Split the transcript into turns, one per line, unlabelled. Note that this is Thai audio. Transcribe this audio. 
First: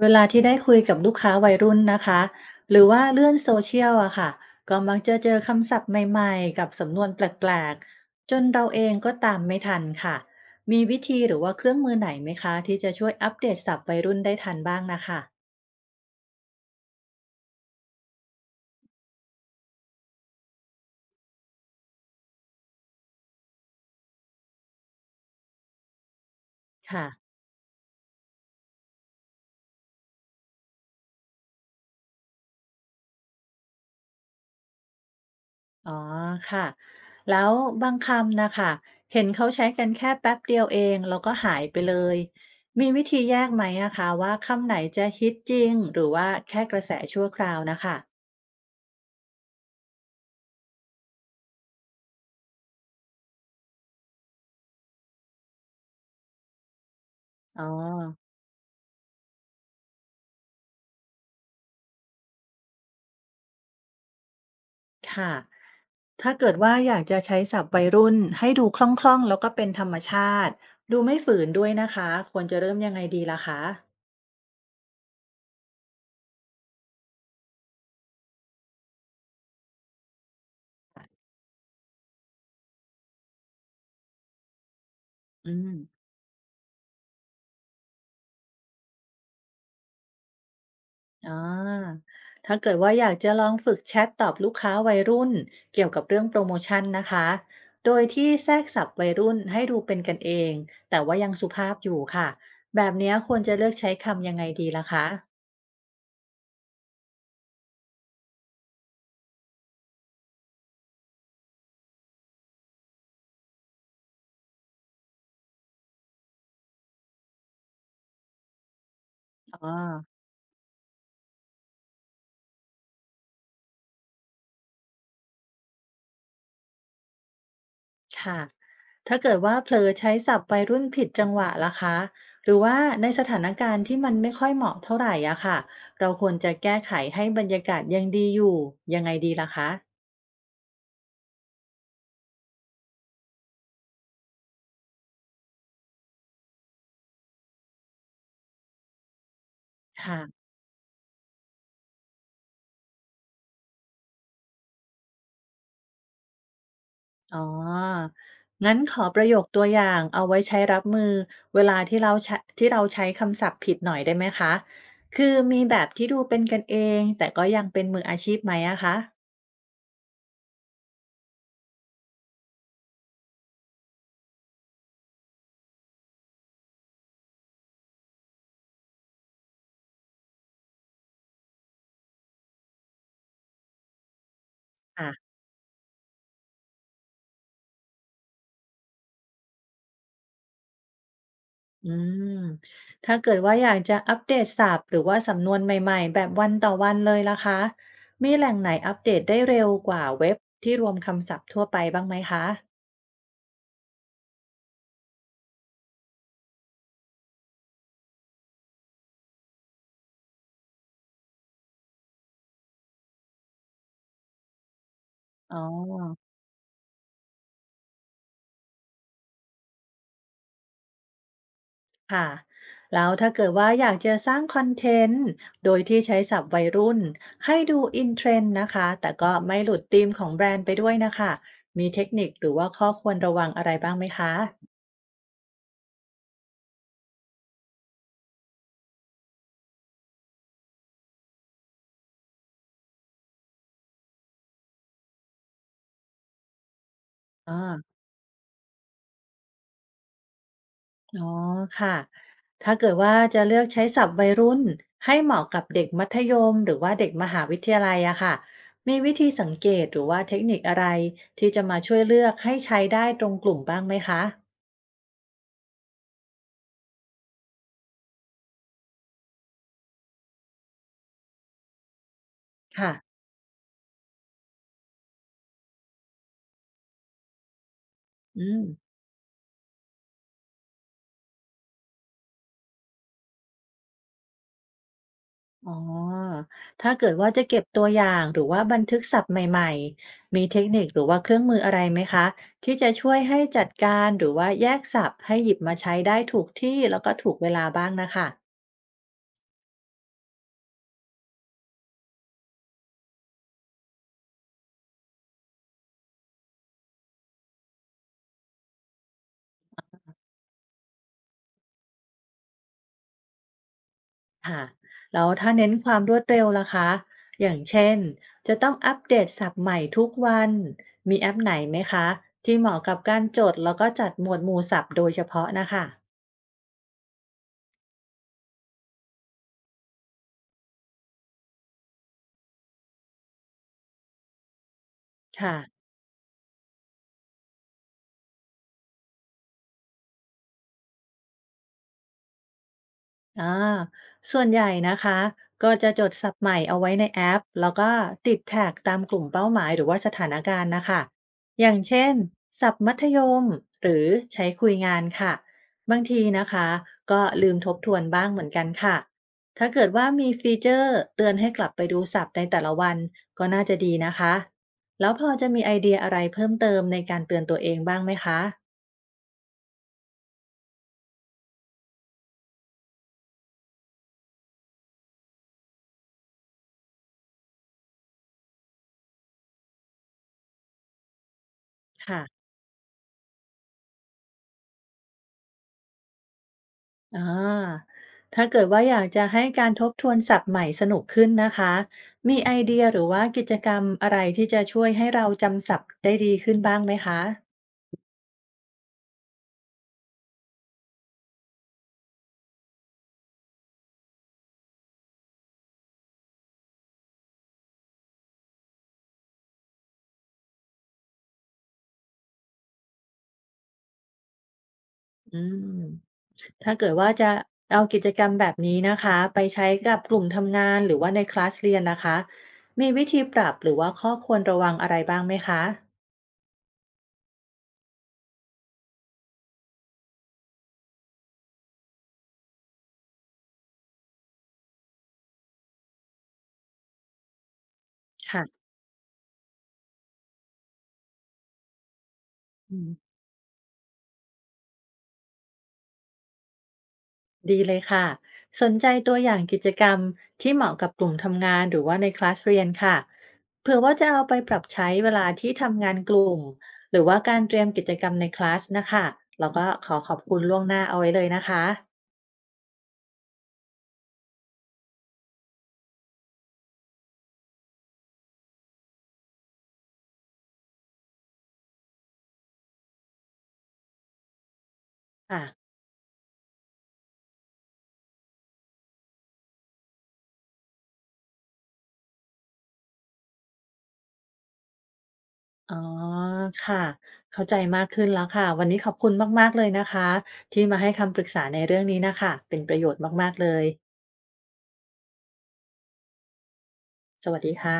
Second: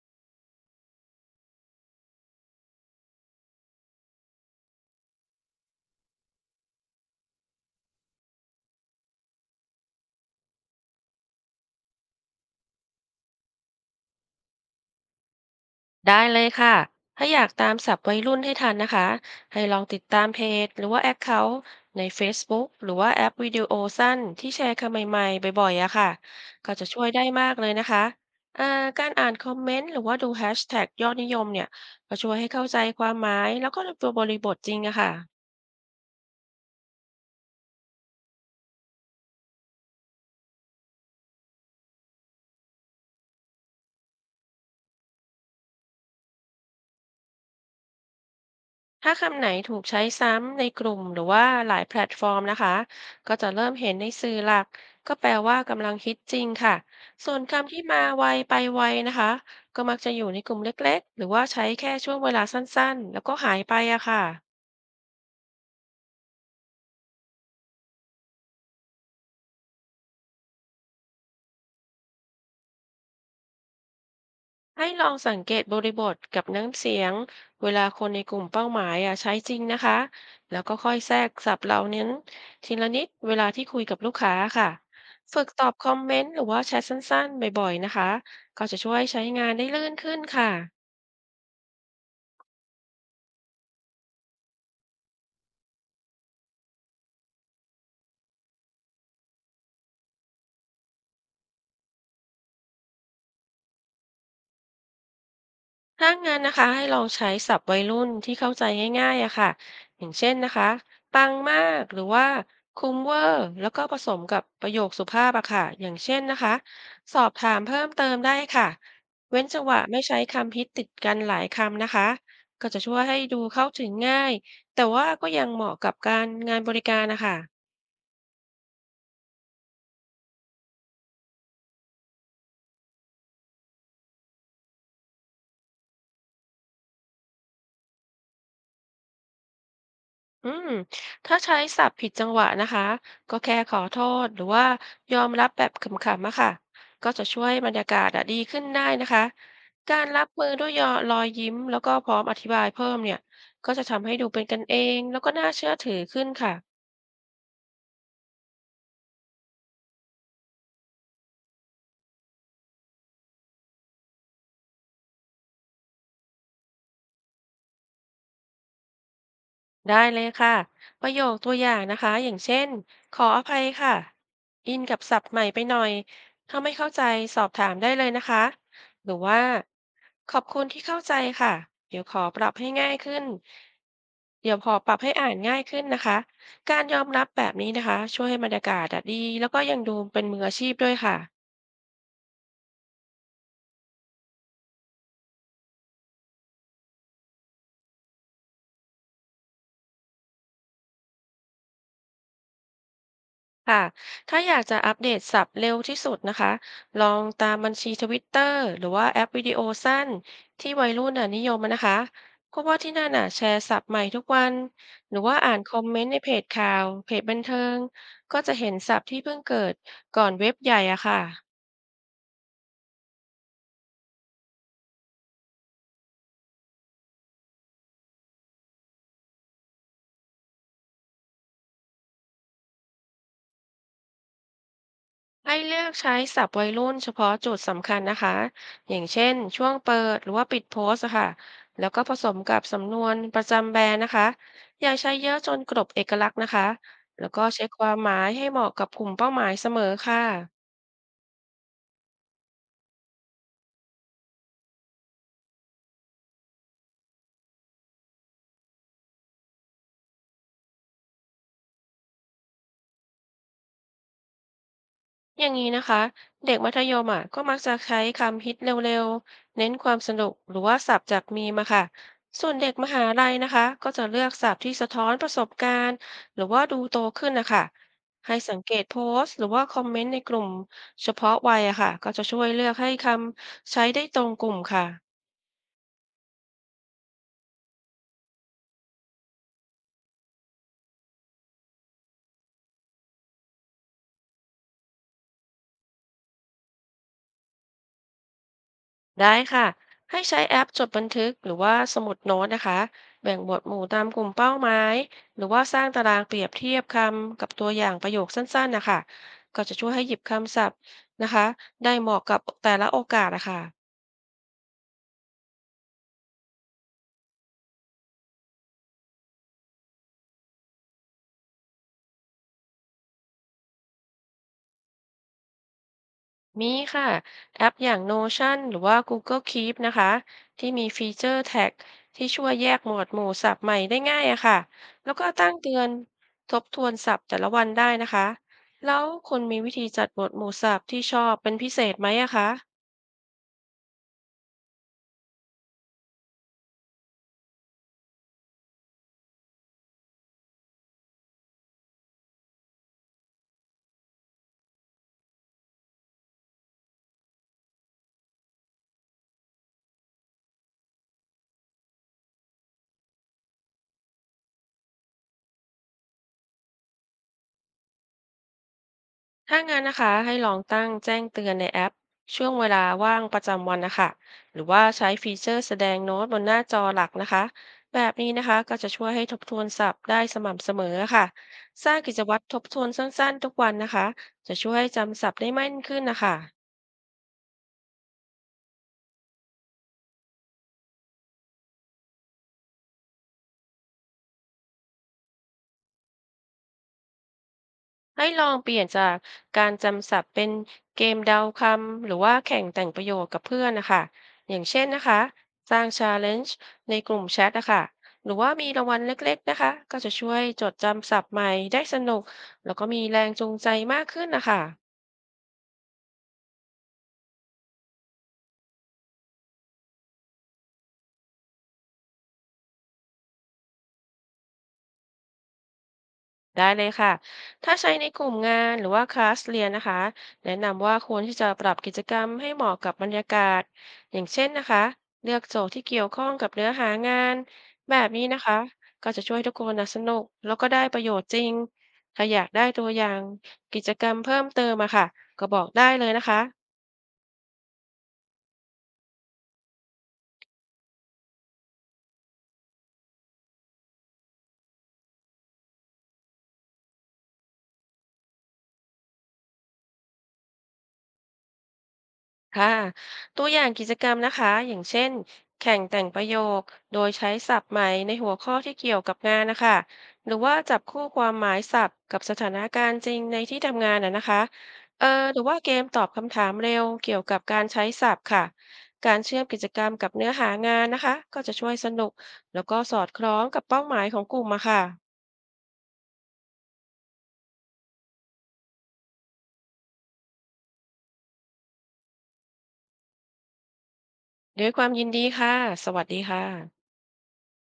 เวลาที่ได้คุยกับลูกค้าวัยรุ่นนะคะหรือว่าเลื่อนโซเชียลอะค่ะก็มักจะเจอคำศัพท์ใหม่ๆกับสำนวนแปลกๆจนเราเองก็ตามไม่ทันค่ะมีวิธีหรือว่าเครื่องมือไหนไหมคะที่จะช่วยอัปเดตศัพท์วัยรุ่นได้ทันบ้างนะคะ
ได้เลยค่ะ ถ้าอยากตามศัพท์วัยรุ่นให้ทันนะคะ ให้ลองติดตามเพจหรือว่าแอคเคาท์ใน Facebook หรือว่าแอปวิดีโอสั้นที่แชร์คำใหม่ๆบ่อยๆอะค่ะ ก็จะช่ว
ค่ะ
ยได้มากเลยนะคะอ่าการอ่านคอมเมนต์หรือว่าดูแฮชแท็กยอดนิยมเนี่ย ก็ช่วยให้เข้าใจความหมายแล้วก็ตัวบริบทจริงอะค่ะ
อ๋อค่ะแล้วบางคำนะคะเห็นเขาใช้กันแค่แป๊บเดียวเองแล้วก็หายไปเลยมีวิธีแยกไหมอะคะว่าคำไหนจะฮิตจริงหรือว่าแค่กระแสชั่วคราวนะคะ
ถ้าคำไหนถูกใช้ซ้ำในกลุ่มหรือว่าหลายแพลตฟอร์มนะคะก็จะเริ่มเห็นในสื่อหลักก็แปลว่ากำลังฮิตจริงค่ะส่วน
อ๋อ
คำที่มาไวไปไวนะคะก็มักจะอยู่ในกลุ่มเล็กๆหรือว่าใช้แค่ช่วงเวลาสั้นๆแล้วก็หายไปอะค่ะ
ค่ะถ้าเกิดว่าอยากจะใช้ศัพท์วัยรุ่นให้ดูคล่องๆแล้วก็เป็นธรรมชาติดูไม่ฝืนด้วยนะคะควรจะเริ่มยังไงดีล่ะคะ
ให้ลองสังเกตบริบทกับน้ำเสียงเวลาคนในกลุ่มเป้าหมายอ่ะใช้จริงนะคะแล้วก็ค่อยแทรกศัพท์เหล่านี้นทีละนิดเวลาที่คุยกับลูกค้าค่ะฝึก
อื
ตอ
ม
บคอมเมนต์หรือว่าแชทสั้นๆบ่อยๆนะคะก็จะช่วยใช้งานได้ลื่นขึ้นค่ะ
อ๋อถ้าเกิดว่าอยากจะลองฝึกแชทตอบลูกค้าวัยรุ่นเกี่ยวกับเรื่องโปรโมชันนะคะโดยที่แทรกศัพท์วัยรุ่นให้ดูเป็นกันเอง แต่ว่ายังสุภาพอยู่ค่ะ แบบเนี้ยควรจะเลือกใช้คำยังไงดีล่ะคะ
ถ้างั้นนะคะให้ลองใช้ศัพท์วัยรุ่นที่เข้าใจง่ายๆอะค่ะอย่างเช่นนะคะปังมากหรือว่าคุ้มเวอร์แล้วก็ผสมกับประโยคสุภาพอะค่ะอย่างเช่นนะคะสอบถามเพิ่มเติมได้ค่ะเว้นจัง
อ๋อ
หวะไม่ใช้คำพิษติดกันหลายคำนะคะก็จะช่วยให้ดูเข้าถึงง่ายแต่ว่าก็ยังเหมาะกับการงานบริการนะคะ
ค่ะถ้าเกิดว่าเผลอใช้ศัพท์วัยรุ่นผิดจังหวะล่ะคะหรือว่าในสถานการณ์ที่มันไม่ค่อยเหมาะเท่าไหร่อะค่ะเราควรจะแก้ไขให้บรรยากาศยังดีอยู่ยังไงดีล่ะคะ
อืมถ้าใช้ศัพท์ผิดจังหวะนะคะก็แค่ขอโทษหรือว่ายอมรับแบบขำๆอะค่ะก็จะช่วยให้บรรยากาศอะดีขึ้นได้นะคะการรับ
ค่ะ
มือด้วยยอรอยยิ้มแล้วก็พร้อมอธิบายเพิ่มเนี่ยก็จะทำให้ดูเป็นกันเองแล้วก็น่าเชื่อถือขึ้นค่ะ
อ๋องั้นขอประโยคตัวอย่างเอาไว้ใช้รับมือเวลาที่เราใช้คำศัพท์ผิดหน่อยได้ไหมคะ คือมีแบบที่ดูเป็นกันเองแต่ก็ยังเป็นมืออาชีพไหมอะค
ได้เลยค่ะประโยคตัวอย่างนะคะอย่างเช่นขออภัยค่ะอินกับศัพท์ใหม่ไปหน่อยถ้าไม่เข้าใจสอบถามได้เลยนะคะหรือว่าขอบคุณที่เข้าใจค่ะเดี๋ยวขอปรับให้ง่ายขึ้นเดี๋ยวขอปรับ
ะ
ให้อ่านง่ายขึ้นนะคะการยอมรับแบบนี้นะคะช่วยให้บรรยากาศอะดีแล้วก็ยังดูเป็นมืออาชีพด้วยค่ะ
อืมถ้าเกิดว่าอยากจะอัปเดตศัพท์หรือว่าสำนวนใหม่ๆแบบวันต่อวันเลยล่ะคะมีแหล่งไหนอัปเดตได้เร็วกว่าเว็บที่รวมคำศัพท์ทั่วไปบ้างไหมคะ
ค่ะถ้าอยากจะอัปเดตศัพท์เร็วที่สุดนะคะ ลองตามบัญชีทวิตเตอร์หรือว่าแอปวิดีโอสั้นที่วัยรุ่นน่ะนิยมอะนะคะเพราะว่าที่นั่นน่ะแชร์ศัพท์ใหม่ทุกวัน หรือว่าอ่า
อ๋อ
นคอมเมนต์ในเพจข่าวเพจบันเทิง ก็จะเห็นศัพท์ที่เพิ่งเกิดก่อนเว็บใหญ่อะค่ะ
ค่ะแล้วถ้าเกิดว่าอยากจะสร้างคอนเทนต์โดยที่ใช้ศัพท์วัยรุ่นให้ดูอินเท r e ด d นะคะแต่ก็ไม่หลุดธีมของแบรนด์ไปด้วยน่ะคะมีเทคนิคหรือว่าข้อควรระวังอะไรบ้างไหมคะ
ให้เลือกใช้ศัพท์วัยรุ่นเฉพาะจุดสำคัญนะคะ อย่างเช่นช่วงเปิดหรือว่าปิดโพสต์อะค่ะ แล้วก็ผสมกับสำนวนประจำแบรนด์นะคะ อย่าใช้เยอะจนกลบเอกลักษณ์นะคะ แล้วก็
อา
เช็คความหมายให้เหมาะกับกลุ่มเป้าหมายเสมอค่ะ
อ๋อค่ะ ถ้าเกิดว่าจะเลือกใช้ศัพท์วัยรุ่นให้เหมาะกับเด็กมัธยมหรือว่าเด็กมหาวิทยาลัยอะค่ะมีวิธีสังเกตหรือว่าเทคนิคอะไรที่จะมาช่วยเลือกให้ใช้ได้ตรงกลุ่มบ้างไหมคะ
อย่างนี้นะคะเด็กมัธยมอ่ะก็มักจะใช้คำฮิตเร็วๆเน้นความสนุกหรือว่าศัพท์จากมีมาค่ะส่วนเด็กม
ค่ะ
หาลัยนะคะก็จะเลือกศัพท์ที่สะท้อนประสบการณ์หรือว่าดูโตขึ้นนะคะให้
อื
สัง
ม
เกตโพสต์หรือว่าคอมเมนต์ในกลุ่มเฉพาะวัยอะค่ะก็จะช่วยเลือกให้คำใช้ได้ตรงกลุ่มค่ะ
อ๋อถ้าเกิดว่าจะเก็บตัวอย่างหรือว่าบันทึกศัพท์ใหม่ๆมีเทคนิคหรือว่าเครื่องมืออะไรไหมคะที่จะช่วยให้จัดการหรือว่าแยกศัพท์ให้หยิบมาใช้ได้ถูกที่แล้วก็ถูกเวลาบ้างนะคะ
ได้ค่ะให้ใช้แอปจดบันทึกหรือว่าสมุดโน้ตนะคะแบ่งหมวดหมู่ตามกลุ่มเป้าหมายหรือว่าสร้างตารางเปรียบเทียบคำกับตัวอย่างประโยคสั้นๆนะคะก็จะช่วยให้หยิบคำศัพท์นะคะได้เหมาะกับแต่ละโอกาสนะคะ
ค่ะแล้วถ้าเน้นความรวดเร็วล่ะคะ อย่างเช่นจะต้องอัปเดตศัพท์ใหม่ทุกวัน มีแอปไหนไหมคะที่เหมาะกับการจดแล้วก็จัดหมวดหมู่ศัพท์โดยเฉพาะนะคะ
มีค่ะแอปอย่าง Notion หรือว่า Google Keep นะคะที่มีฟีเจอร์แท็กที่ช่วยแยกหมวดหมู่ศัพท์ใหม่ได้ง่ายอะค่ะแล้วก็ตั้ง
ค่ะ
เตือนทบทวนศัพท์แต่ละวันได้นะคะแล้วคุณมีวิธีจัดหมวดหมู่ศัพท์ที่ชอบเป็นพิเศษไหมอะคะ
อาส่วนใหญ่นะคะก็จะจดศัพท์ใหม่เอาไว้ในแอปแล้วก็ติดแท็กตามกลุ่มเป้าหมายหรือว่าสถานการณ์นะคะอย่างเช่นศัพท์มัธยมหรือใช้คุยงานค่ะบางทีนะคะก็ลืมทบทวนบ้างเหมือนกันค่ะถ้าเกิดว่ามีฟีเจอร์เตือนให้กลับไปดูศัพท์ในแต่ละวันก็น่าจะดีนะคะแล้วพอจะมีไอเดียอะไรเพิ่มเติมในการเตือนตัวเองบ้างไหมคะ
ถ้างั้นนะคะให้ลองตั้งแจ้งเตือนในแอปช่วงเวลาว่างประจำวันนะคะหรือว่าใช้ฟีเจอร์แสดงโน้ตบนหน้าจอหลักนะคะแบบนี้นะคะก็จะช่วยให้ทบทวนศัพท์ได้สม่ำเสมอค่ะสร้างกิจวัต
ค่ะ
รทบทวนสั้นๆทุกวันนะคะจะช่วยให้จำศัพท์ได้แม่นขึ้นนะคะ
อาถ้าเกิดว่าอยากจะให้การทบทวนศัพท์ใหม่สนุกขึ้นนะคะ มีไอเดียหรือว่ากิจกรรมอะไรที่จะช่วยให้เราจำศัพท์ได้ดีขึ้นบ้างไหมคะ
ให้ลองเปลี่ยนจากการจำศัพท์เป็นเกมเดาคำหรือว่าแข่งแต่งประโยคกับเพื่อนนะคะอย่างเช่นนะคะสร้าง Challenge ในกลุ่มแชทนะคะหรือว่ามีรางวัลเล็กๆนะคะก็จะช่วยจดจำศัพท์ใหม่ได้สนุกแล้วก็มีแรงจูงใจมากขึ้นนะคะ
อืม ถ้าเกิดว่าจะเอากิจกรรมแบบนี้นะคะไปใช้กับกลุ่มทำงานหรือว่าในคลาสเรียนนะคะมีวิธีปรับหรือว่าข้อควรระวังอะไรบ้างไหมคะ
ได้เลยค่ะถ้าใช้ในกลุ่มงานหรือว่าคลาสเรียนนะคะแนะนำว่าควรที่จะปรับกิจกรรมให้เหมาะกับบรรยากาศ อย่างเช่นนะคะเลือกโจทย์ที่เกี่ยวข้องกับเนื้อหางาน แบบนี้นะ
ค่ะ
คะก็จะช่วยทุกคนนะสนุกแล้วก็ได้ประโยชน์จริงถ้าอยากได้ตัวอย่างกิจกรรมเพิ่มเติมอะค่ะก็บอกได้เลยนะคะ
ดีเลยค่ะสนใจตัวอย่างกิจกรรมที่เหมาะกับกลุ่มทำงานหรือว่าในคลาสเรียนค่ะเผื่อว่าจะเอาไปปรับใช้เวลาที่ทำงานกลุ่มหรือว่าการเตรียมกิจกรรมในคลาสนะคะแล้วก็ขอขอบคุณล่วงหน้าเอาไว้เลยนะคะ
ค่ะตัวอย่างกิจกรรมนะคะอย่างเช่นแข่งแต่งประโยคโดยใช้ศัพท์ใหม่ในหัวข้อที่เกี่ยวกับงานนะคะหรือว่าจับคู่ความหมายศัพท์กับสถานการณ์จริงในที่ทำงานน่ะนะคะเออหรื
ค่ะ
อว่าเกมตอบคำถามเร็วเกี่ยวกับการใช้ศัพท์ค่ะการเชื่อมกิจกรรมกับเนื้อหางานนะคะก็จะช่วยสนุกแล้วก็สอดคล้องกับเป้าหมายของกลุ่มอะค่ะ
อ๋อค่ะเข้าใจมากขึ้นแล้วค่ะวันนี้ขอบคุณมากๆเลยนะคะที่มาให้คำปรึกษาในเรื่องนี้นะคะเป็นประโยชน์มากๆเลย
ด้วยความยินดีค่ะสวัสดีค่ะ
สวัสดีค่ะ